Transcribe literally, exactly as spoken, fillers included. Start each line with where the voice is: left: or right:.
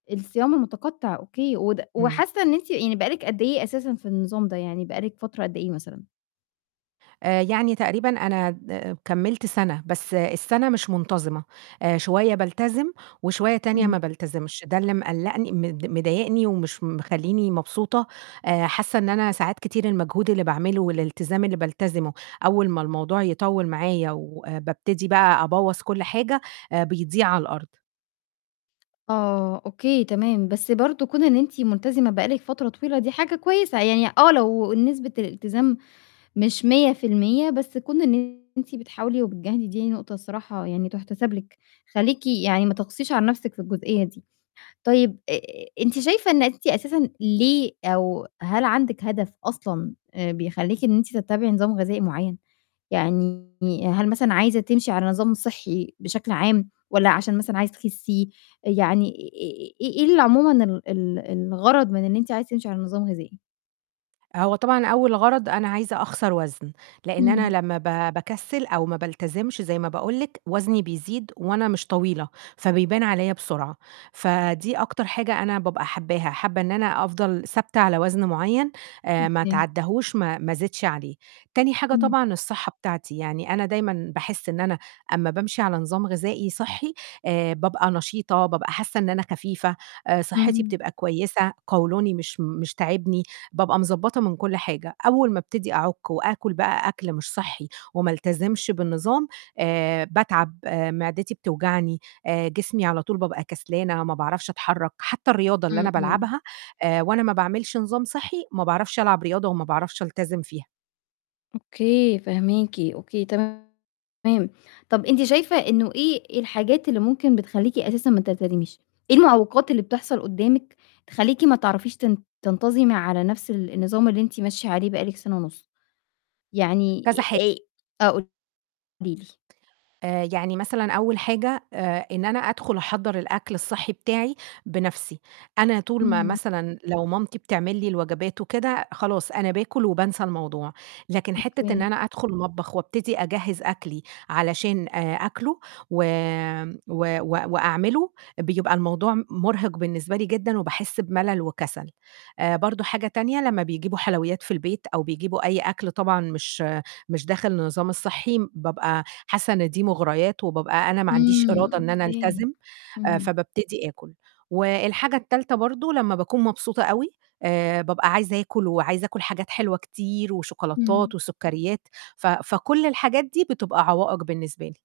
left: الصيام المتقطع، أوكي، وده
right: همم.
left: وحاسّة إن أنتِ يعني بقى لِك قد إيه أساسًا في النظام ده؟ يعني بقى لِك فترة قد إيه مثلًا؟
right: آآ يعني تقريبًا أنا د كمّلت سنة، بس السنة مش منتظمة، آآ شوية بالتزم وشوية تانية
left: إمم.
right: ما بالتزمش، ده اللي مقلّقني مض مضايقني ومش مخلّيني مبسوطة، آآ حاسّة إن أنا ساعات كتير المجهود اللي باعمله والالتزام اللي بالتزمه أول ما الموضوع يطوّل معايا وبابتدي بقى أبوّظ كلّ حاجة، آآ بيضيع على الأرض.
left: آه، أوكي، تمام، بس برضه كون إن أنتِ ملتزمة بقى لِك فترة طويلة دي حاجة كويسة، يعني آه لو نسبة الإلتزام مش مِيّة في المِيّة، بس كون إن أنتِ بتحاولي وبتجاهدي دي نقطة الصراحة يعني تُحتسب لِك، خلّيكِ يعني ما تقسيش على نفْسِك في الجزئية دي. طيب آآ أنتِ شايفة إن أنتِ أساسَا، ليه أو هل عندِك هدف أصلًا بيخلّيكِ إن أنتِ تتّبعي نظام غذائي معيّن؟ يعني هل مثلًا عايزة تمشي على نظام صحّي بشكل عام، والَّا عشان مثلًا عايزة تخسّي؟ يعني آآ إيه اللي عمومًا ال ال الغرض من إن أنتِ عايزة تمشي على نظام غذائي؟
right: هو طبعًا أول غرض أنا عايزة أخسر وزن، لإن أنا
left: إمم.
right: لمّا ب باكسّل أو ما بالتزمش زي ما باقول لِك وزني بيزيد وأنا مش طويلة، فبيبان عليَّ بسرعة، فدي أكتر حاجة أنا بابقى حباها، حابة إن أنا أفضل ثابتة على وزن معيّن، آآ ما
left: أوكي.
right: أتعداهوش ما ما أزيدش عليه، تاني حاجة
left: إمم.
right: طبعًا الصحة بتاعتي، يعني أنا دايمًا باحس إن أنا أمّا بامشي على نظام غذائي صحي، آآ بابقى نشيطة، بابقى حاسّة إن أنا خفيفة، آآ صحتي
left: اهم.
right: بتبقى كويسة، قولوني مش م مش تاعبني، بابقى مضبّطة من كلّ حاجة، أول ما أبتدي أعُك وآكل بقى أكل مش صحّي وما ألتزمش بالنظام، آآ باتعب، آآ معدتي بتوجعني، آآ جسمي على طول بابقى كسلانة، ما باعرفش أتحرّك، حتّى الرياضة اللي أنا
left: إمم، إمم.
right: بالعبها، آآ وأنا ما باعملش نظام صحي، ما باعرفش ألعب رياضة وما باعرفش ألتزم فيها.
left: أوكي، فاهماكِ أوكي، تمام، طَب أنتِ شايفة إنه إيه الحاجات اللي ممكن بتخلّيكِ أساسًا ما تلتزميش؟ إيه المعوقات اللي بتحصل قدّامِك تخلّيكِ ما تعرفيش تن تنتظمي على نفْس ال النظام اللي أنتِ ماشية عليه بقى لِك سنة ونُص؟ يعني
right: كذا حا
left: آآ آه، قولي لي.
right: آآ يعني مثلًا أول حاجة، آآ إن أنا أدخُل أحضّر الأكل الصحي بتاعي بنفْسي، أنا طول ما
left: إمم.
right: مثلًا لو مامتي بتعمل لي الوجبات وكده، خلاص أنا باكل وبانسى الموضوع، لكن حتّة إن
left: أوكي.
right: أنا أدخُل المطبخ وأبتدي أجهّز أكلي علشان آآ آكله، وآمم و وأعمله، بيبقى الموضوع مُرهق بالنسبة لي جدًا وباحس بملل وكسل، آآ برضه حاجة تانية، لمّا بيجيبوا حلويات في البيت أو بيجيبوا أي أكل طبعًا مش مش داخل النظام الصحي، بابقى حاسّة إن دي مغريات، وبابقى أنا ما عنديش
left: إمم،
right: إرادة إن أنا
left: أوكي.
right: ألتزم،
left: اهم.
right: فبابتدي آكل، والحاجة التالتة برضه، لمّا باكون مبسوطة أوي، آآ بابقى عايزة آكل وعايزة آكل حاجات حلوة كتير
left: إمم.
right: وشوكولاتات وسُكّريات، ف فكلّ الحاجات دي بتبقى عوائق بالنسبة لي.